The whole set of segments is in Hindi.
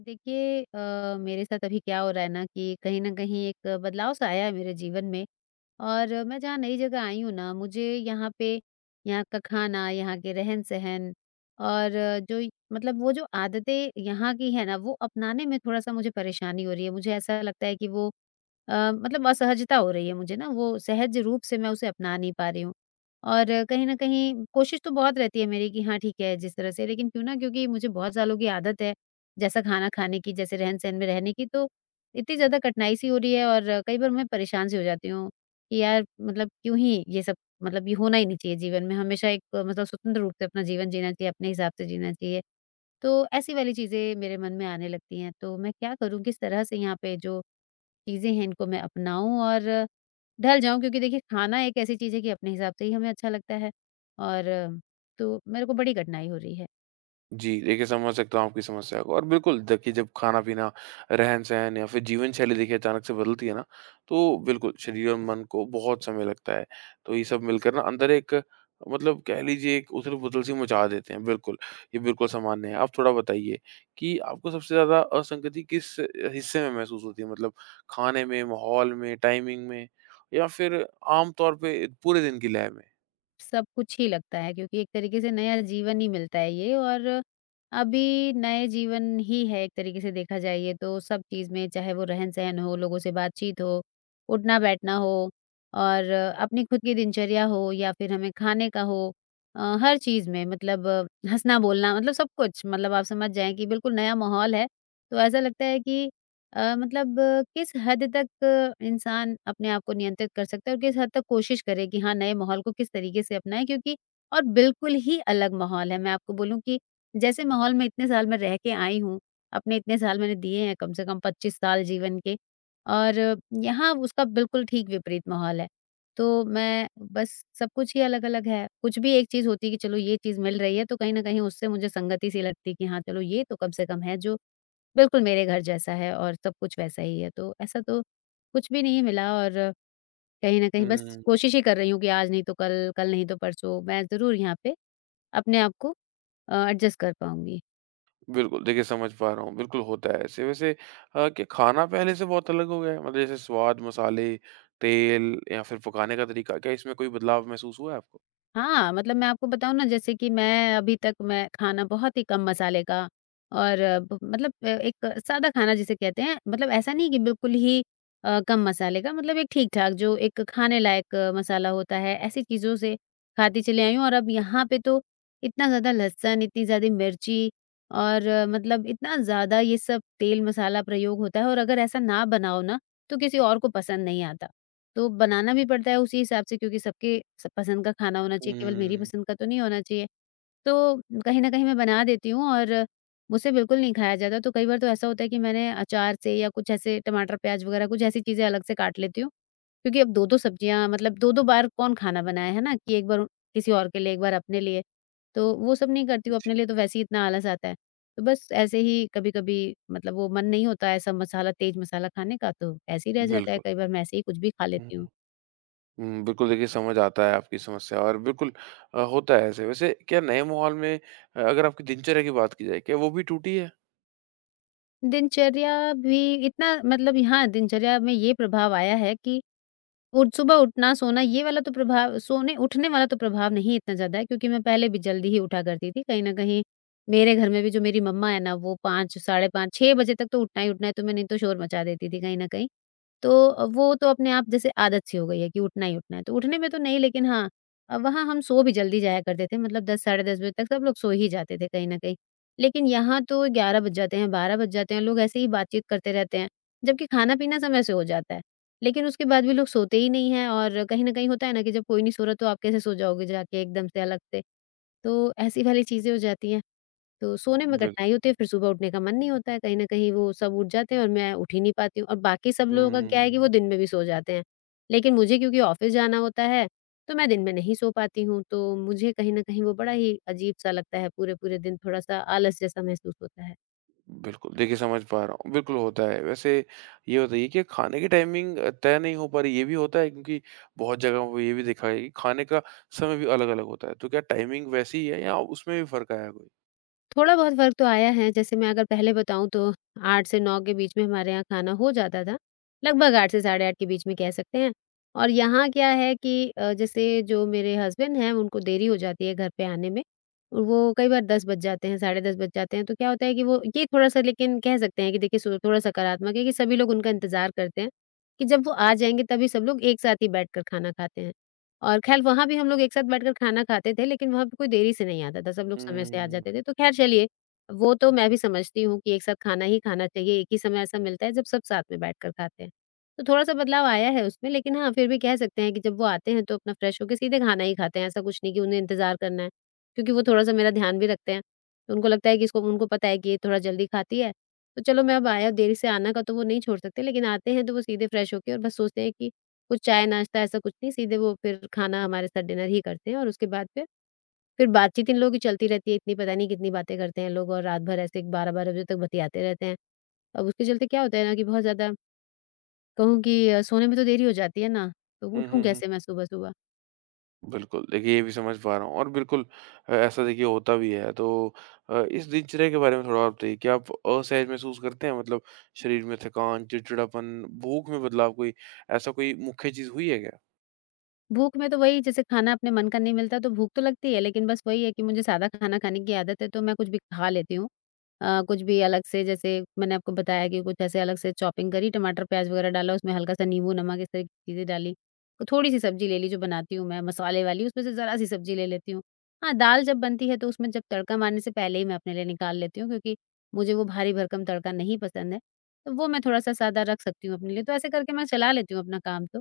देखिए मेरे साथ अभी क्या हो रहा है ना कि कहीं न कहीं एक बदलाव सा आया है मेरे जीवन में। और मैं जहाँ नई जगह आई हूँ ना, मुझे यहाँ पे यहाँ का खाना, यहाँ के रहन-सहन और जो मतलब वो जो आदतें यहाँ की है ना, वो अपनाने में थोड़ा-सा मुझे परेशानी हो रही है। मुझे ऐसा लगता है कि वो मतलब असहजता हो रही है मुझे ना, वो सहज रूप से मैं उसे अपना नहीं पा रही हूँ। और कहीं न कहीं कोशिश तो बहुत रहती है मेरी कि हाँ, ठीक है जिस तरह से, लेकिन क्यों ना, क्योंकि मुझे बहुत सालों की आदत है जैसा खाना खाने की, जैसे रहन-सहन में रहने की, तो इतनी ज़्यादा कठिनाई सी हो रही है और कई बार मैं परेशान सी हो जाती हूँ। कि यार मतलब क्यों ही ये सब, मतलब ये होना ही नहीं चाहिए जीवन में। हमेशा एक मतलब स्वतंत्र रूप से अपना जीवन जीना चाहिए, अपने हिसाब से जीना चाहिए। तो ऐसी वाली चीज़ें मेरे मन में आने लगती हैं, तो मैं क्या करूँ? किस तरह से यहाँ पे जो चीज़ें हैं इनको मैं अपनाऊँ और ढल जाऊँ? क्योंकि देखिए, खाना एक ऐसी चीज़ है कि अपने हिसाब से ही हमें अच्छा लगता है, और तो मेरे को बड़ी कठिनाई हो रही है। जी, देखिए समझ सकता हूँ आपकी समस्या को और बिल्कुल देखिए, जब खाना-पीना, रहन-सहन या फिर जीवन-शैली देखिए अचानक से बदलती है ना, तो बिल्कुल शरीर और मन को बहुत समय लगता है। तो ये सब मिलकर ना अंदर एक, मतलब कह लीजिए, एक उथल-पुथल सी मचा देते हैं, बिल्कुल। ये बिल्कुल सामान्य है। आप थोड़ा बताइए कि आपको सबसे ज़्यादा असंगति किस हिस्से में महसूस होती है? मतलब खाने में, माहौल में, टाइमिंग में, या फिर आम तौर पे पूरे दिन की लय में? सब कुछ ही लगता है, क्योंकि एक तरीके से नया जीवन ही मिलता है ये, और अभी नए जीवन ही है एक तरीके से देखा जाए। ये तो सब चीज़ में, चाहे वो रहन-सहन हो, लोगों से बातचीत हो, उठना-बैठना हो और अपनी खुद की दिनचर्या हो या फिर हमें खाने का हो, हर चीज़ में मतलब हँसना-बोलना, मतलब सब कुछ, मतलब आप समझ जाएँ कि बिल्कुल नया माहौल है। तो ऐसा लगता है कि मतलब किस हद तक इंसान अपने आप को नियंत्रित कर सकता है, और किस हद तक कोशिश करे कि हाँ, नए माहौल को किस तरीके से अपनाएं, क्योंकि और बिल्कुल ही अलग माहौल है। मैं आपको बोलूँ कि जैसे माहौल में इतने साल मैं रह के आई हूँ, अपने इतने साल मैंने दिए हैं, कम से कम 25 साल जीवन के, और यहाँ उसका बिल्कुल ठीक विपरीत माहौल है। तो मैं बस, सब कुछ ही अलग-अलग है। कुछ भी एक चीज़ होती है कि चलो ये चीज़ मिल रही है तो कहीं न कहीं उससे मुझे संगति सी लगती है कि हाँ, चलो, ये तो कम से कम है जो बिल्कुल मेरे घर जैसा है और सब कुछ वैसा ही है, तो ऐसा तो कुछ भी नहीं मिला। और कहीं न कहीं बस हुँ। कोशिश ही कर रही हूँ कि आज नहीं तो कल, कल नहीं तो परसों, मैं ज़रूर यहाँ पे अपने आप को एडजस्ट कर पाऊँगी। बिल्कुल, देखिए समझ पा रहा हूँ, बिल्कुल होता है ऐसे। वैसे क्या खाना पहले से बहुत अलग हो गया है? मतलब जैसे स्वाद, मसाले, तेल या फिर पकाने का तरीका, क्या इसमें कोई बदलाव महसूस हुआ है आपको? हाँ, मतलब मैं आपको बताऊँ ना, जैसे कि मैं अभी तक मैं खाना बहुत ही कम मसाले का, और ब मतलब एक सादा खाना जिसे कहते हैं, मतलब ऐसा नहीं कि बिल्कुल ही कम मसाले का, मतलब एक ठीक-ठाक जो एक खाने लायक मसाला होता है, ऐसी चीज़ों से खाती चली आई हूँ। और अब यहाँ पे तो इतना ज़्यादा लहसुन, इतनी ज़्यादा मिर्ची और मतलब इतना ज़्यादा ये सब तेल मसाला प्रयोग होता है, और अगर ऐसा ना बनाओ ना, तो किसी और को पसंद नहीं आता। तो बनाना भी पड़ता है उसी हिसाब से, क्योंकि सबके सब पसंद का खाना होना चाहिए, केवल मेरी हुँ, पसंद का तो नहीं होना चाहिए। तो कहीं न कहीं मैं बना देती हूँ, और मुझसे बिल्कुल नहीं खाया जाता, तो कई बार तो ऐसा होता है कि मैंने अचार से या कुछ ऐसे टमाटर, प्याज़ वगैरह कुछ ऐसी चीज़ें अलग से काट लेती हूँ। क्योंकि अब 2-2 सब्जियाँ, मतलब 2-2 बार कौन खाना बनाए, है ना? कि एक बार किसी और के लिए, एक बार अपने लिए, तो वो सब नहीं करती हूँ। जी, अपने लिए तो वैसे ही इतना आलस आता है। तो बस ऐसे ही कभी-कभी, मतलब वो मन नहीं होता ऐसा मसाला, तेज़ मसाला खाने का, तो ऐसे ही रह जाता है। बिल्कुल। कई बार मैं ऐसे ही कुछ भी खा हुँ, लेती हूँ। हुँ। बिल्कुल देखिए समझ आता है आपकी समस्या, और बिल्कुल होता है ऐसे। वैसे क्या नए माहौल में अगर आपकी दिनचर्या की बात की जाए, क्या वो भी टूटी है? दिनचर्या भी इतना, मतलब यहाँ दिनचर्या में ये प्रभाव आया है कि उठ सुबह उठना, सोना, ये वाला तो प्रभाव सोने उठने वाला तो प्रभाव नहीं इतना ज़्यादा है, क्योंकि मैं पहले भी जल्दी ही उठा करती थी। कहीं न कहीं मेरे घर में भी जो मेरी मम्मा है ना, वो 5, साढ़े 5, 6 बजे तक तो उठना ही उठना है, तो मैं नहीं तो शोर मचा देती थी कहीं न कहीं। तो वो तो अपने आप जैसे आदत सी हो गई है कि उठना ही उठना है। तो उठने में तो नहीं, लेकिन हाँ, वहाँ हम सो भी जल्दी जाया करते थे, मतलब 10, साढ़े 10 बजे तक सब लोग सो ही जाते थे कहीं न कहीं। लेकिन यहाँ तो 11 बज जाते हैं, 12 बज जाते हैं, लोग ऐसे ही बातचीत करते रहते हैं। जबकि खाना-पीना समय से हो जाता है। लेकिन उसके बाद भी लोग सोते ही नहीं हैं, और कहीं न कहीं होता है ना कि जब कोई नहीं सो रहा, तो आप कैसे सो जाओगे जाके एकदम से अलग से? तो ऐसी वाली चीज़ें हो जाती हैं। तो सोने में कठिनाई बिल्कुल। होती है, फिर सुबह उठने का मन नहीं होता है, कहीं न कहीं वो सब उठ जाते हैं और मैं उठ ही नहीं पाती हूँ, और बाकी सब लोगों का क्या है कि हुँ। वो दिन में भी सो जाते हैं। लेकिन मुझे क्योंकि ऑफ़िस जाना होता है, तो मैं दिन में नहीं सो पाती हूँ, तो मुझे कहीं न कहीं वो बड़ा ही अजीब-सा लगता है, पूरे-पूरे दिन थोड़ा-सा आलस जैसा महसूस होता है। बिल्कुल, देखिए समझ पा रहा हूँ। बिल्कुल होता है। वैसे ये बताइए कि खाने की टाइमिंग तय नहीं हो पा रही, ये भी होता है? क्योंकि बहुत जगहों पे ये भी देखा है कि खाने का समय भी अलग-अलग होता है। तो क्या टाइमिंग वैसी ही है, या उसमें भी फ़र्क आया है कोई? थोड़ा बहुत फ़र्क तो आया है। जैसे मैं अगर पहले बताऊँ, तो 8 से 9 के बीच में हमारे यहाँ खाना हो जाता था, लगभग 8 से साढ़े 8 के बीच में कह सकते हैं। और यहाँ क्या है कि जैसे जो मेरे हस्बैंड हैं, उनको देरी हो जाती है घर पे आने में। वो कई बार 10 बज जाते हैं, साढ़े 10 बज जाते हैं, तो क्या होता है कि वो ये थोड़ा-सा, लेकिन कह सकते हैं कि देखिए, सो थोड़ा सकारात्मक है कि सभी लोग उनका इंतज़ार करते हैं, कि जब वो आ जाएँगे तभी सब लोग एक साथ ही बैठकर खाना खाते हैं। और ख़ैर वहाँ भी हम लोग एक साथ बैठकर खाना खाते थे, लेकिन वहाँ पे कोई देरी से नहीं आता था, सब लोग समय से आ हुँ। जाते थे। तो ख़ैर चलिए, वो तो मैं भी समझती हूँ कि एक साथ खाना ही खाना चाहिए, एक ही समय ऐसा मिलता है जब सब साथ में बैठकर खाते हैं। तो थोड़ा-सा बदलाव आया है उसमें, लेकिन हाँ, फिर भी कह सकते हैं कि जब वो आते हैं तो अपना फ्रेश होके सीधे खाना ही खाते हैं, ऐसा कुछ नहीं कि उन्हें इंतज़ार करना है। क्योंकि वो थोड़ा-सा मेरा ध्यान भी रखते हैं, तो उनको लगता है कि इसको, उनको पता है कि ये थोड़ा जल्दी खाती है, तो चलो, मैं अब आया, देरी से आना का तो वो नहीं छोड़ सकते, लेकिन आते हैं तो वो सीधे फ्रेश होके, और बस सोचते हैं कि कुछ चाय-नाश्ता ऐसा कुछ नहीं, सीधे वो फिर खाना हमारे साथ डिनर ही करते हैं। और उसके बाद फिर बातचीत इन लोगों की चलती रहती है, इतनी पता नहीं कितनी बातें करते हैं लोग, और रात भर ऐसे 12-12 बजे तक बतियाते रहते हैं। अब उसके चलते क्या होता है ना कि बहुत ज़्यादा कहूँ कि सोने में तो देरी हो जाती है ना, तो हुँ, उठूँ हुँ, हुँ। कैसे मैं सुबह-सुबह? बिल्कुल, देखिए ये भी समझ पा रहा हूँ, और बिल्कुल ऐसा देखिए होता भी है। तो इस दिनचर्या के बारे में थोड़ा और बताइए, क्या आप असहज महसूस करते हैं? मतलब शरीर में थकान, चिड़चिड़ापन, भूख में बदलाव, कोई ऐसा कोई मुख्य चीज़ हुई है क्या? भूख में तो वही, जैसे खाना अपने मन का नहीं मिलता तो भूख तो लगती है, लेकिन बस वही है कि मुझे सादा खाना खाने की आदत है तो मैं कुछ भी खा लेती हूँ। कुछ भी अलग से, जैसे मैंने आपको बताया कि कुछ ऐसे अलग से चॉपिंग करी, टमाटर, प्याज़ वग़ैरह डाला, उसमें हल्का-सा नींबू, नमक, इस तरह की चीज़ें डाली। तो थोड़ी-सी सब्ज़ी ले ली जो बनाती हूँ मैं मसाले वाली, उसमें से ज़रा-सी सब्ज़ी ले लेती हूँ। हाँ, दाल जब बनती है तो उसमें जब तड़का मारने से पहले ही मैं अपने लिए निकाल लेती हूँ, क्योंकि मुझे वो भारी-भरकम तड़का नहीं पसंद है। तो वो मैं थोड़ा-सा सादा रख सकती हूँ अपने लिए, तो ऐसे करके मैं चला लेती हूँ अपना काम तो।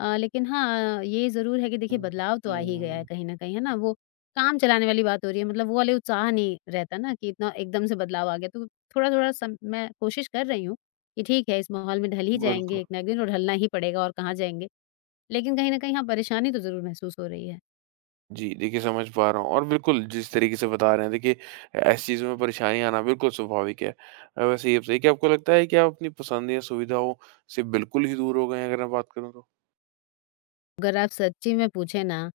लेकिन हाँ, ये ज़रूर है कि देखिए, हुँ। बदलाव तो आ ही गया है हुँ, कहीं न कहीं, है ना? वो काम चलाने वाली बात हो रही है, मतलब वो वाले उत्साह नहीं रहता ना कि इतना एकदम से बदलाव आ गया। तो थोड़ा-थोड़ा सम मैं कोशिश कर रही हूँ कि ठीक है, इस माहौल में ढल ही बिल्कुल। जाएँगे एक ना एक दिन, और ढलना ही पड़ेगा, और कहाँ जाएँगे। लेकिन कहीं न कहीं हाँ, परेशानी तो ज़रूर महसूस हो रही है। जी, देखिए समझ पा रहा हूँ, और बिल्कुल जिस तरीके से बता रहे हैं, देखिए ऐसी चीज़ों में परेशानी आना बिल्कुल स्वाभाविक है। वैसे ये बताइए कि आपको लगता है कि आप अपनी पसंद या सुविधाओं से बिल्कुल ही दूर हो गए हैं, अगर मैं बात करूँ तो? अगर आप सच्ची में पूछे ना,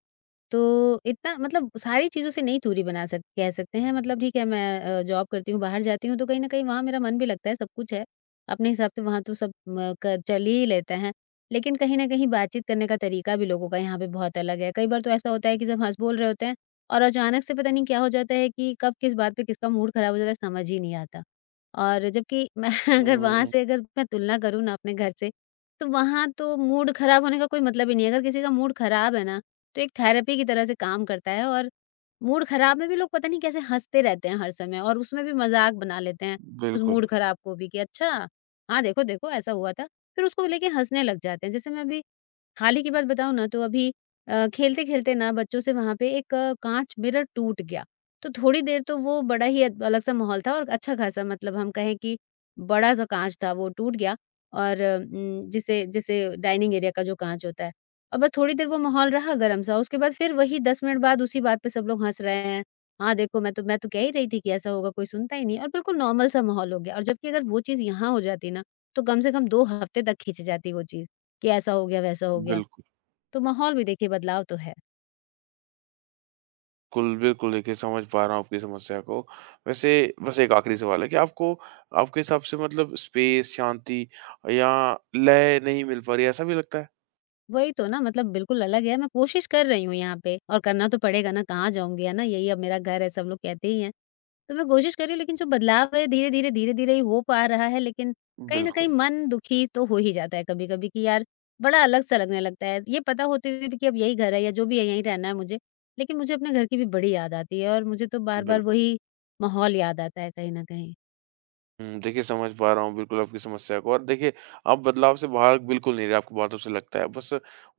तो इतना मतलब सारी चीज़ों से नहीं, दूरी बना सक कह सकते हैं। मतलब ठीक है, मैं जॉब करती हूँ, बाहर जाती हूँ, तो कहीं न कहीं वहाँ मेरा मन भी लगता है, सब कुछ है। अपने हिसाब से वहाँ तो सब म क चल ही लेते हैं। लेकिन कहीं न कहीं बातचीत करने का तरीका भी लोगों का यहाँ पे बहुत अलग है। कई बार तो ऐसा होता है कि सब हँस-बोल रहे होते हैं और अचानक से पता नहीं क्या हो जाता है कि कब किस बात पे किसका मूड खराब हो जाता है, समझ ही नहीं आता। और जबकि मैं अगर वहाँ हुँ, से अगर मैं तुलना करूँ ना अपने घर से, तो वहाँ तो मूड खराब होने का कोई मतलब ही नहीं है। अगर किसी का मूड खराब है ना, तो एक थेरेपी की तरह से काम करता है, और मूड खराब में भी लोग पता नहीं कैसे हँसते रहते हैं हर समय, और उसमें भी मज़ाक बना लेते हैं उस बिल्कुल, मूड खराब को भी कि अच्छा, हाँ, देखो, देखो ऐसा हुआ था। फिर उसको लेके हँसने लग जाते हैं। जैसे मैं अभी हाल ही की बात बताऊँ ना, तो अभी खेलते-खेलते ना बच्चों से वहाँ पे एक काँच मिरर टूट गया। तो थोड़ी देर तो वो बड़ा ही अद अलग-सा माहौल था, और अच्छा-खासा, मतलब हम कहें कि बड़ा-सा काँच था वो टूट गया, और जिसे जिसे डाइनिंग एरिया का जो काँच होता है। और बस थोड़ी देर वो माहौल रहा गरम-सा, उसके बाद फिर वही 10 मिनट बाद उसी बात पे सब लोग हँस रहे हैं। हाँ, देखो, मैं तो कह ही रही थी कि ऐसा होगा, कोई सुनता ही नहीं, और बिल्कुल नॉर्मल सा माहौल हो गया। और जबकि अगर वो चीज़ यहाँ हो जाती ना, तो कम से कम 2 हफ्ते तक खींची जाती वो चीज़, कि ऐसा हो गया, वैसा हो गया। बिल्कुल। तो माहौल में देखिए बदलाव तो है। कुल बिल्कुल देखिए समझ पा रहा हूँ आपकी समस्या को। वैसे बस एक आखिरी सवाल है कि आपको, आपके हिसाब से मतलब स्पेस, शांति या लय नहीं मिल पा रही है, ऐसा भी लगता है? वही तो ना, मतलब बिल्कुल अलग है। मैं कोशिश कर रही हूँ यहाँ पे, और करना तो पड़ेगा ना, कहाँ जाऊँगी, है ना? यही अब मेरा घर है, सब लोग कहते ही हैं। तो मैं कोशिश कर रही हूँ, लेकिन जो बदलाव है धीरे-धीरे, धीरे-धीरे ही हो पा रहा है, लेकिन कहीं न कहीं बिल्कुल, मन दुखी तो हो ही जाता है कभी-कभी, कि यार, बड़ा अलग-सा लगने लगता है। ये पता होते हुए भी कि अब यही घर है, या जो भी है यहीं रहना है मुझे, लेकिन मुझे अपने घर की भी बड़ी याद आती है, और मुझे तो बार-बार बिल्कुल। वही माहौल याद आता है कहीं न कहीं। देखिए समझ पा रहा हूँ बिल्कुल आपकी समस्या को, और देखिए आप बदलाव से बाहर बिल्कुल नहीं रहे, आपकी बातों से लगता है। बस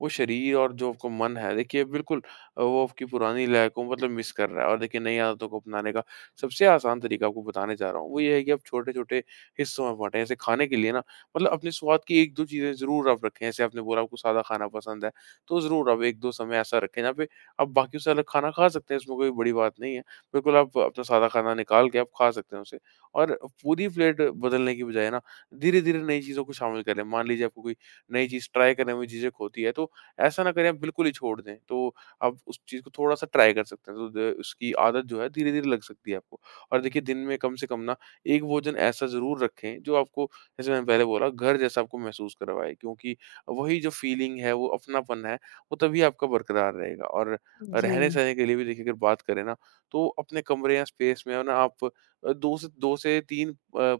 वो शरीर और जो आपका मन है, देखिए बिल्कुल वो आपकी पुरानी लय को मतलब मिस कर रहा है, और देखिए नई आदतों को अपनाने का सबसे आसान तरीका आपको बताने जा रहा हूँ, वो ये है कि आप छोटे-छोटे हिस्सों में बाँटें। जैसे खाने के लिए ना, मतलब अपने स्वाद की 1-2 चीज़ें ज़रूर आप रखें, जैसे आपने बोला आपको सादा खाना पसंद है, तो ज़रूर आप 1-2 समय ऐसा रखें जहाँ पे आप बाकियों से अलग खाना खा सकते हैं, इसमें कोई बड़ी बात नहीं है। बिल्कुल आप अपना सादा खाना निकाल के आप खा सकते हैं उसे। और पूरी प्लेट बदलने की बजाय ना, धीरे-धीरे नई चीज़ों को शामिल करें। मान लीजिए आपको कोई नई चीज़ ट्राई करने में झिझक होती है, तो ऐसा ना करें आप बिल्कुल ही छोड़ दें। तो आप उस चीज़ को थोड़ा-सा ट्राई कर सकते हैं। तो द उसकी आदत जो है धीरे-धीरे लग सकती है आपको। और देखिए, दिन में कम से कम ना 1 भोजन ऐसा ज़रूर रखें जो आपको, जैसे मैंने पहले बोला, घर जैसा आपको महसूस करवाए, क्योंकि वही जो फीलिंग है, वो अपनापन है, वो तभी आपका बरकरार रहेगा। और जी, रहने-सहने के लिए भी देखिए, अगर बात करें ना, तो अपने कमरे या स्पेस में ना आप 2 से 2 से 3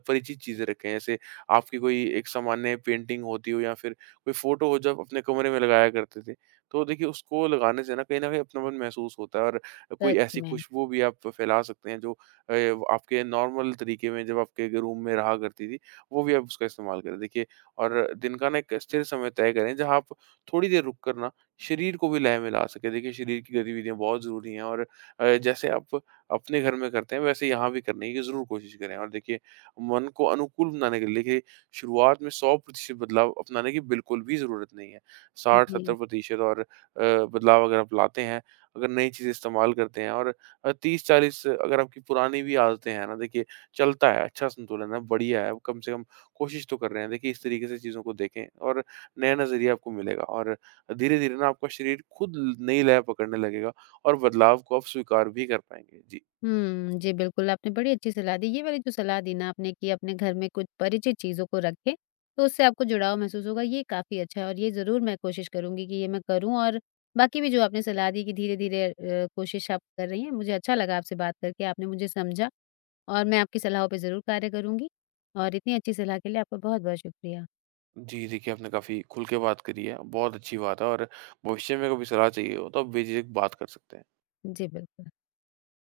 परिचित चीज़ें रखें। जैसे आपकी कोई एक सामान्य पेंटिंग होती हो, या फिर कोई फ़ोटो हो जब अपने कमरे में लगाया करते थे। तो देखिए उसको लगाने से ना कहीं न कहीं अपनापन महसूस होता है, और कोई सच ऐसी में। खुशबू भी आप फैला सकते हैं जो आपके नॉर्मल तरीके में जब आपके रूम में रहा करती थी, वो भी आप उसका इस्तेमाल करें। देखिए, और दिन का ना एक स्थिर समय तय करें, जहाँ आप थोड़ी देर रुक कर ना शरीर को भी लय में ला सकें। देखिए शरीर की गतिविधियाँ बहुत ज़रूरी हैं, और जैसे आप अपने घर में करते हैं वैसे यहाँ भी करने की ज़रूर कोशिश करें। और देखिए, मन को अनुकूल बनाने के लिए, देखिए शुरुआत में 100% बदलाव अपनाने की बिल्कुल भी ज़रूरत नहीं है। जी। 60-70% और बदलाव अगर आप लाते हैं, अगर नई चीज़ें इस्तेमाल करते हैं, और 30-40 अगर आपकी पुरानी भी आदतें हैं ना, देखिए चलता है, अच्छा संतुलन है, बढ़िया है, कम से कम कोशिश तो कर रहे हैं। देखिए इस तरीके से चीज़ों को देखें, और नया नज़रिया आपको मिलेगा, और धीरे-धीरे ना आपका शरीर खुद नई लय पकड़ने लगेगा, और बदलाव को आप स्वीकार भी कर पाएँगे। जी। हुँ, जी, बिल्कुल, आपने बड़ी अच्छी सलाह दी। ये वाली जो सलाह दी ना आपने, कि अपने घर में कुछ परिचित चीज़ों को रखें, तो उससे आपको जुड़ाव महसूस होगा, ये काफ़ी अच्छा है, और ये ज़रूर मैं कोशिश करूँगी कि ये मैं करूँ। और बाकी भी जो आपने सलाह दी कि धीरे-धीरे कोशिश आप कर रही हैं, मुझे अच्छा लगा आपसे बात करके, आपने मुझे समझा, और मैं आपकी सलाहों पे ज़रूर कार्य करूँगी, और इतनी अच्छी सलाह के लिए आपका बहुत-बहुत शुक्रिया। जी, देखिए आपने काफ़ी खुल के बात करी है, बहुत अच्छी बात है, और भविष्य में कभी सलाह चाहिए हो, तो आप बेझिझक बात कर सकते हैं। जी, बिल्कुल।